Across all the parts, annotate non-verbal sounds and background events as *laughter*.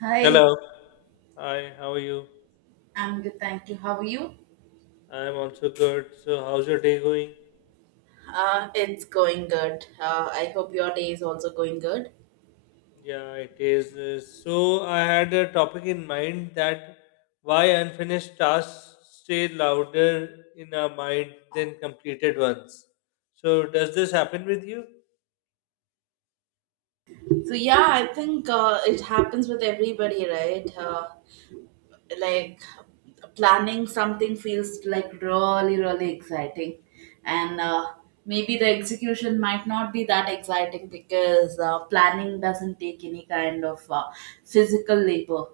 Hi, Hello. Hi, how are you? I'm good, thank you. How are you? I'm also good. So, how's your day going? It's going good. I hope your day is also going good. Yeah, it is. So, I had a topic in mind that why unfinished tasks stay louder in our mind than completed ones. So, does this happen with you? I think it happens with everybody, right? Like planning something feels like really exciting and maybe the execution might not be that exciting because planning doesn't take any kind of physical labor,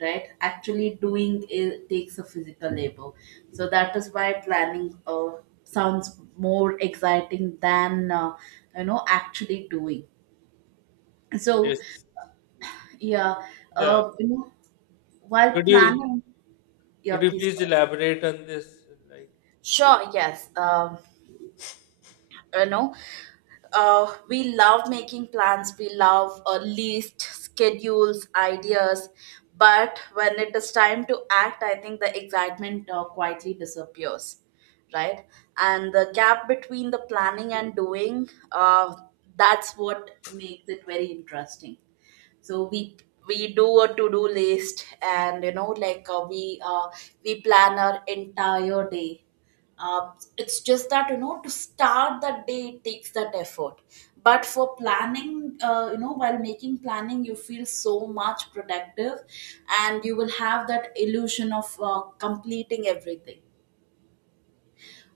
right? Actually doing it takes a physical labor. So that is why planning sounds more exciting than actually doing, so Yes. yeah. Yeah. uh, you know while Could you planning, yeah, could you please please go. elaborate on this? Like, Sure, yes. You know, we love making plans, we love a list, schedules, ideas, but when it is time to act, I think the excitement quietly disappears, right? And the gap between the planning and doing, that's what makes it very interesting. So we do a to-do list, and we plan our entire day. uh, it's just that you know, to start the day it takes that effort, but for planning, while making planning, you feel so much productive, and you will have that illusion of completing everything.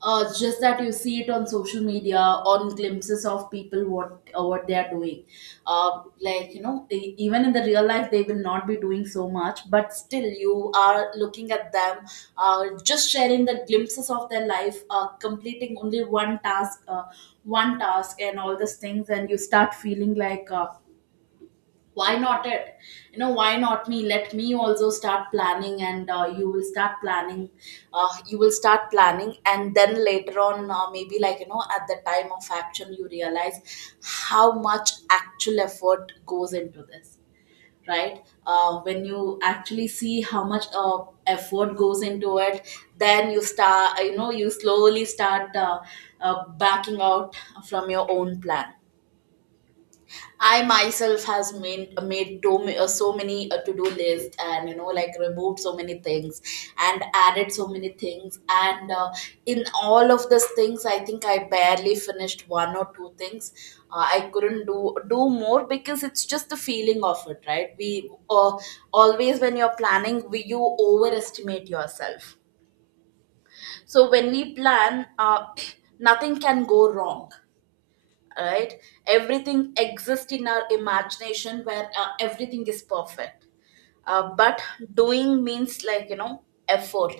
It's just that you see it on social media, on glimpses of people, what they are doing. Even in the real life, they will not be doing so much, but still, you are looking at them, just sharing the glimpses of their life, completing only one task, and all these things, and you start feeling like. Why not it, you know, why not me? Let me also start planning, and you will start planning. You will start planning, and then later on, maybe at the time of action you realize how much actual effort goes into this, right? When you actually see how much effort goes into it, then you start, you know, you slowly start backing out from your own plan. I myself has made to, so many to do list, and you know like removed so many things and added so many things, and in all of these things I think I barely finished one or two things. I couldn't do more because it's just the feeling of it, right? We Always when you're planning, you overestimate yourself. So when we plan, *clears throat* nothing can go wrong, right? Everything exists in our imagination where everything is perfect. But doing means, like, you know, effort.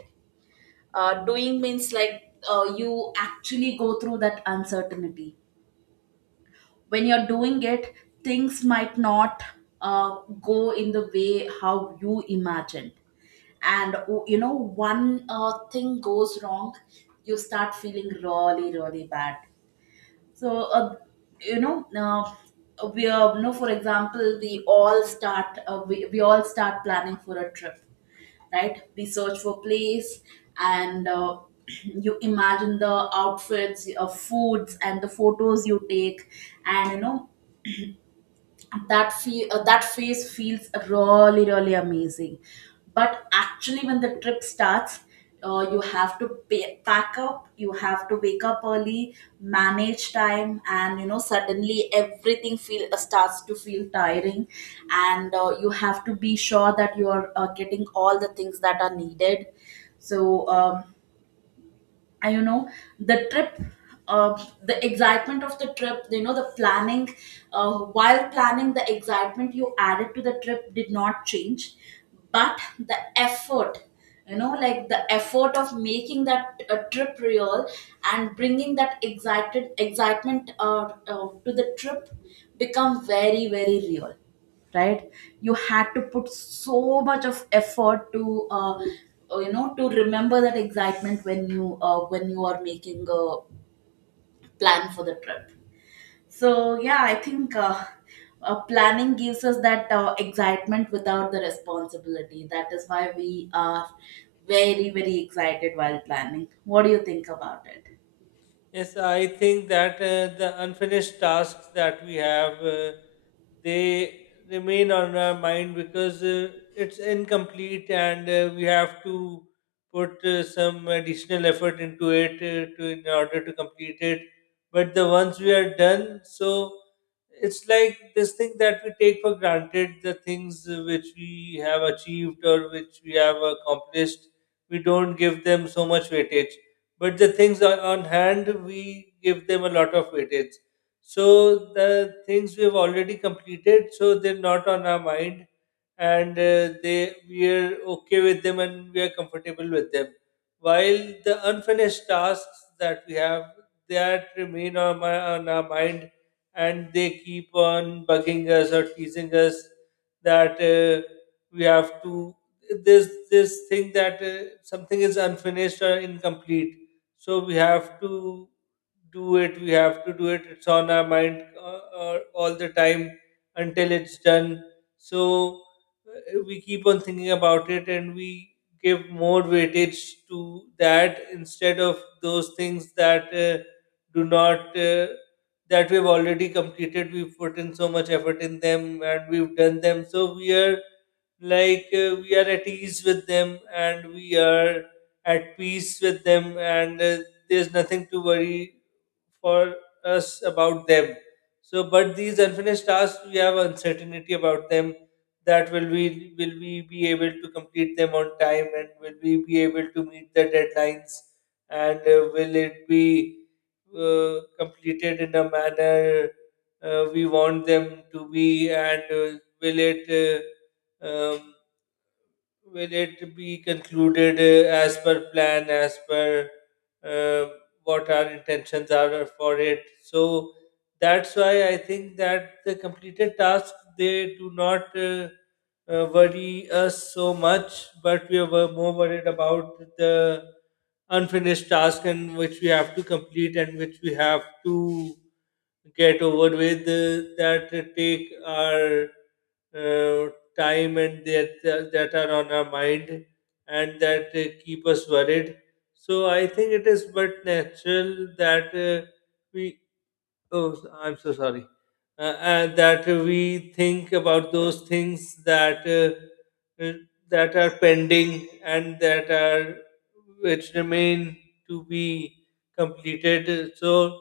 Doing means you actually go through that uncertainty. When you're doing it, things might not uh, go in the way how you imagined, and oh, you know, one thing goes wrong, you start feeling really really bad. So, for example, we all start planning for a trip, right? We search for place, and *clears throat* you imagine the outfits, foods, and the photos you take, and you know that phase feels really really amazing. But actually when the trip starts, you have to pack up, you have to wake up early, manage time, and you know, suddenly everything feel starts to feel tiring, and you have to be sure that you are getting all the things that are needed. So I you know the trip, the excitement of the trip, you know, the planning, while planning, the excitement you added to the trip did not change, but the effort, you know, like the effort of making that trip real and bringing that excited excitement to the trip become very very real, right? You had to put so much of effort to to remember that excitement when you are making a plan for the trip. So yeah, I think planning gives us that excitement without the responsibility. That is why we are very very excited while planning. What do you think about it? yes, I think that the unfinished tasks that we have, they remain on our mind because it's incomplete, and we have to put some additional effort into it to, in order to complete it. But the ones we are done, so it's like this thing that we take for granted. The things which we have achieved or which we have accomplished, we don't give them so much weightage, but the things on hand, we give them a lot of weightage. So the things we've already completed, so they're not on our mind, and they, we are okay with them and we are comfortable with them, while the unfinished tasks that we have, that remain on, my, on our mind, and they keep on bugging us or teasing us, that we have to, this thing that something is unfinished or incomplete, so we have to do it, we have to do it, it's on our mind all the time until it's done. So we keep on thinking about it, and we give more weightage to that instead of those things that do not that we've already completed. We've put in so much effort in them, and we've done them, so we are like we are at ease with them, and we are at peace with them, and there's nothing to worry for us about them. So but these unfinished tasks, we have uncertainty about them, that will we, will we be able to complete them on time, and will we be able to meet the deadlines, and will it be completed in a manner we want them to be, and will it um, will it be concluded as per plan, as per uh, what our intentions are for it? So that's why I think that the completed tasks, they do not worry us so much, but we were more worried about the unfinished task, and which we have to complete, and which we have to get over with, that take our uh, time, and that are on our mind, and that keep us worried. So I think it is but natural that we, oh, I'm so sorry. And that we think about those things that that are pending, and that are, which remain to be completed. So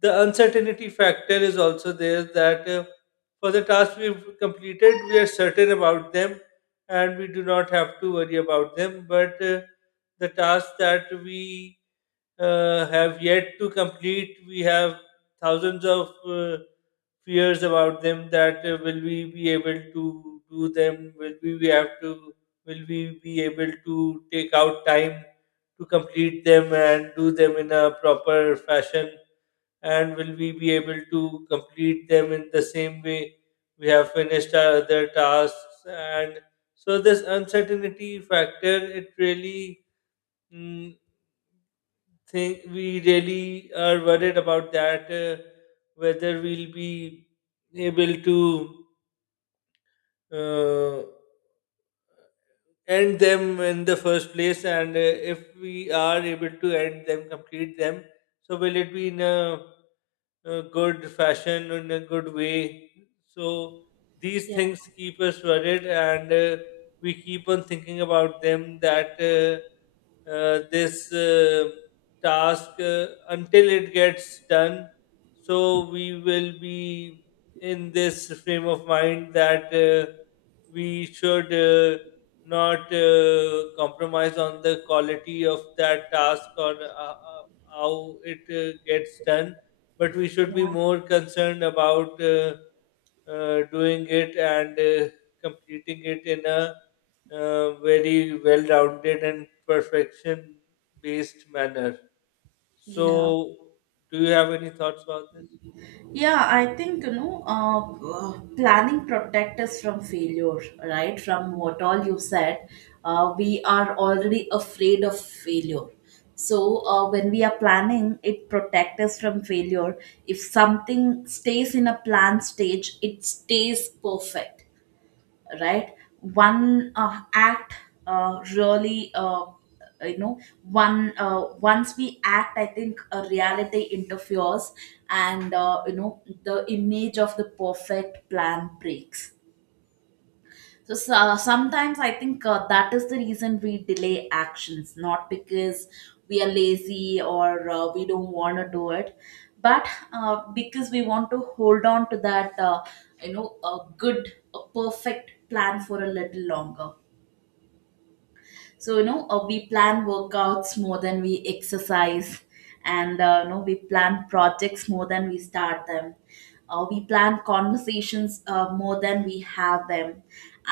the uncertainty factor is also there, that for the tasks we've completed, we are certain about them, and we do not have to worry about them. But the tasks that we have yet to complete, we have thousands of fears about them, that will we be able to do them? Will we have to? Will we be able to take out time to complete them and do them in a proper fashion? And will we be able to complete them in the same way we have finished our other tasks? And so this uncertainty factor, it really, mm, think we really are worried about that, whether we'll be able to uh, end them in the first place, and if we are able to end them, complete them, so will it be in a good fashion, in a good way. So these Yeah, things keep us worried, and we keep on thinking about them, that this task until it gets done. So we will be in this frame of mind that we should not compromise on the quality of that task, or how it gets done, but we should be more concerned about doing it, and completing it in a very well rounded and perfection based manner. yeah. So, do you have any thoughts about this? Yeah, I think, planning protect us from failure, right? From what all you said, we are already afraid of failure. So when we are planning, it protect us from failure. If something stays in a plan stage, it stays perfect, right? One act really you know one Once we act, I think a reality interferes, and you know, the image of the perfect plan breaks. So sometimes I think that is the reason we delay actions, not because we are lazy or we don't want to do it, but because we want to hold on to that, a good, a perfect plan for a little longer. So you know, we plan workouts more than we exercise, and we plan projects more than we start them. We plan conversations more than we have them,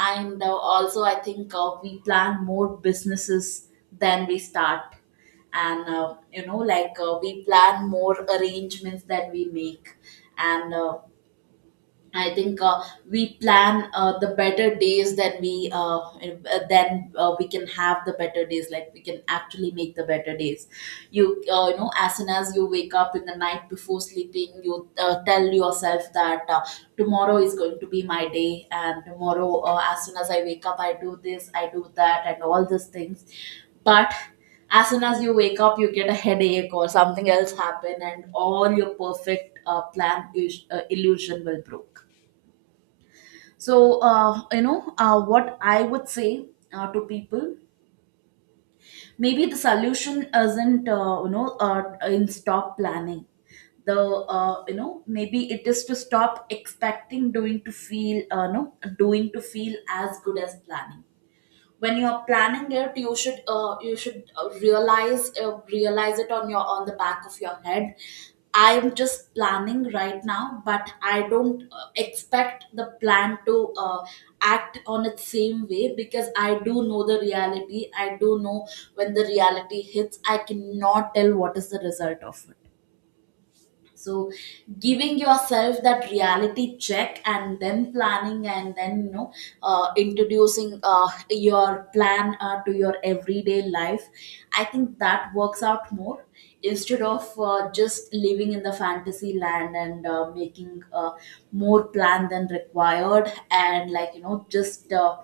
and also I think we plan more businesses than we start, and we plan more arrangements than we make, and I think we plan the better days that we can have the better days. Like, we can actually make the better days. As soon as you wake up in the night before sleeping, you tell yourself that tomorrow is going to be my day, and tomorrow, as soon as I wake up, I do this, I do that, and all these things. But as soon as you wake up, you get a headache or something else happen, and all your perfect plan is, illusion will broke. So, what I would say to people, maybe the solution isn't, in stop planning. Maybe it is to stop expecting doing to feel, no, doing to feel as good as planning. When you are planning it, you should realize it on your, on the back of your head, I'm just planning right now, but I don't expect the plan to act on its same way, because I do know the reality. I do know when the reality hits I cannot tell what is the result of it. So giving yourself that reality check and then planning, and then you know, introducing your plan to your everyday life, I think that works out more, instead of just living in the fantasy land and making more plan than required, and like, you know, just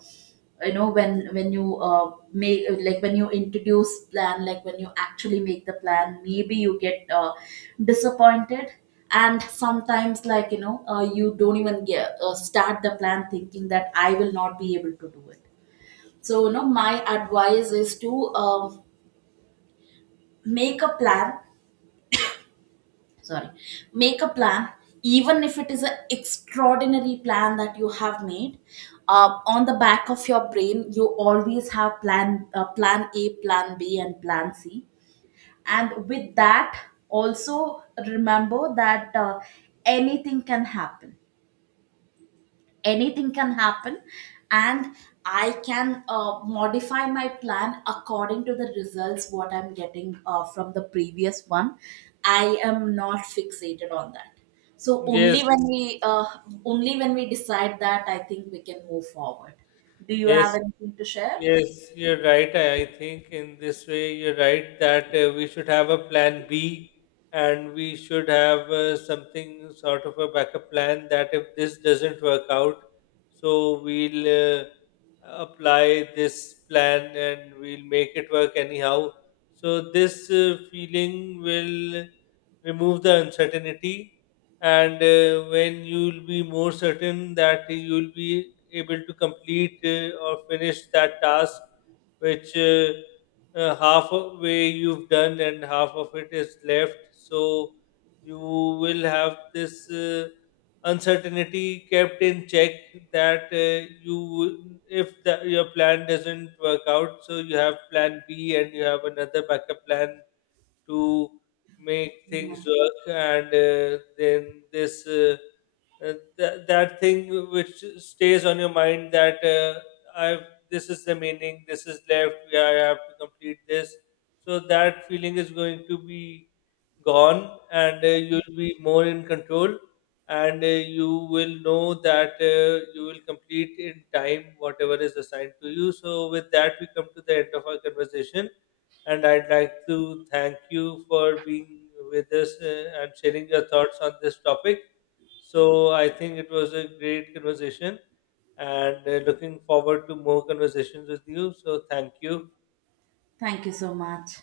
you know when you make like when you introduce plan, like when you actually make the plan, maybe you get disappointed. And sometimes, like, you know, you don't even get start the plan thinking that I will not be able to do it. So you know, my advice is to um, make a plan. Sorry, make a plan, even if it is an extraordinary plan that you have made. On the back of your brain, you always have plan A, plan B, and plan C. And with that, also remember that anything can happen, anything can happen. And I can modify my plan according to the results what I'm getting from the previous one. I am not fixated on that. So Yes, only when we decide that, I think we can move forward. Do you yes, have anything to share? yes, you're right. I think in this way, you're right, that we should have a plan B, and we should have something sort of a backup plan, that if this doesn't work out, so we'll apply this plan and we'll make it work anyhow. So, this feeling will remove the uncertainty, and when you will be more certain that you will be able to complete or finish that task, which half of way you've done and half of it is left, so you will have this uncertainty kept in check, that you, if the, your plan doesn't work out, so you have plan B and you have another backup plan to make Yeah, things work, and then this that thing which stays on your mind, that I, this is the meaning, this is left, yeah, I have to complete this, so that feeling is going to be gone, and you'll be more in control, and you will know that you will complete in time whatever is assigned to you. So with that, we come to the end of our conversation, and I'd like to thank you for being with us, and sharing your thoughts on this topic. So I think it was a great conversation, and looking forward to more conversations with you. So thank you. thank you so much.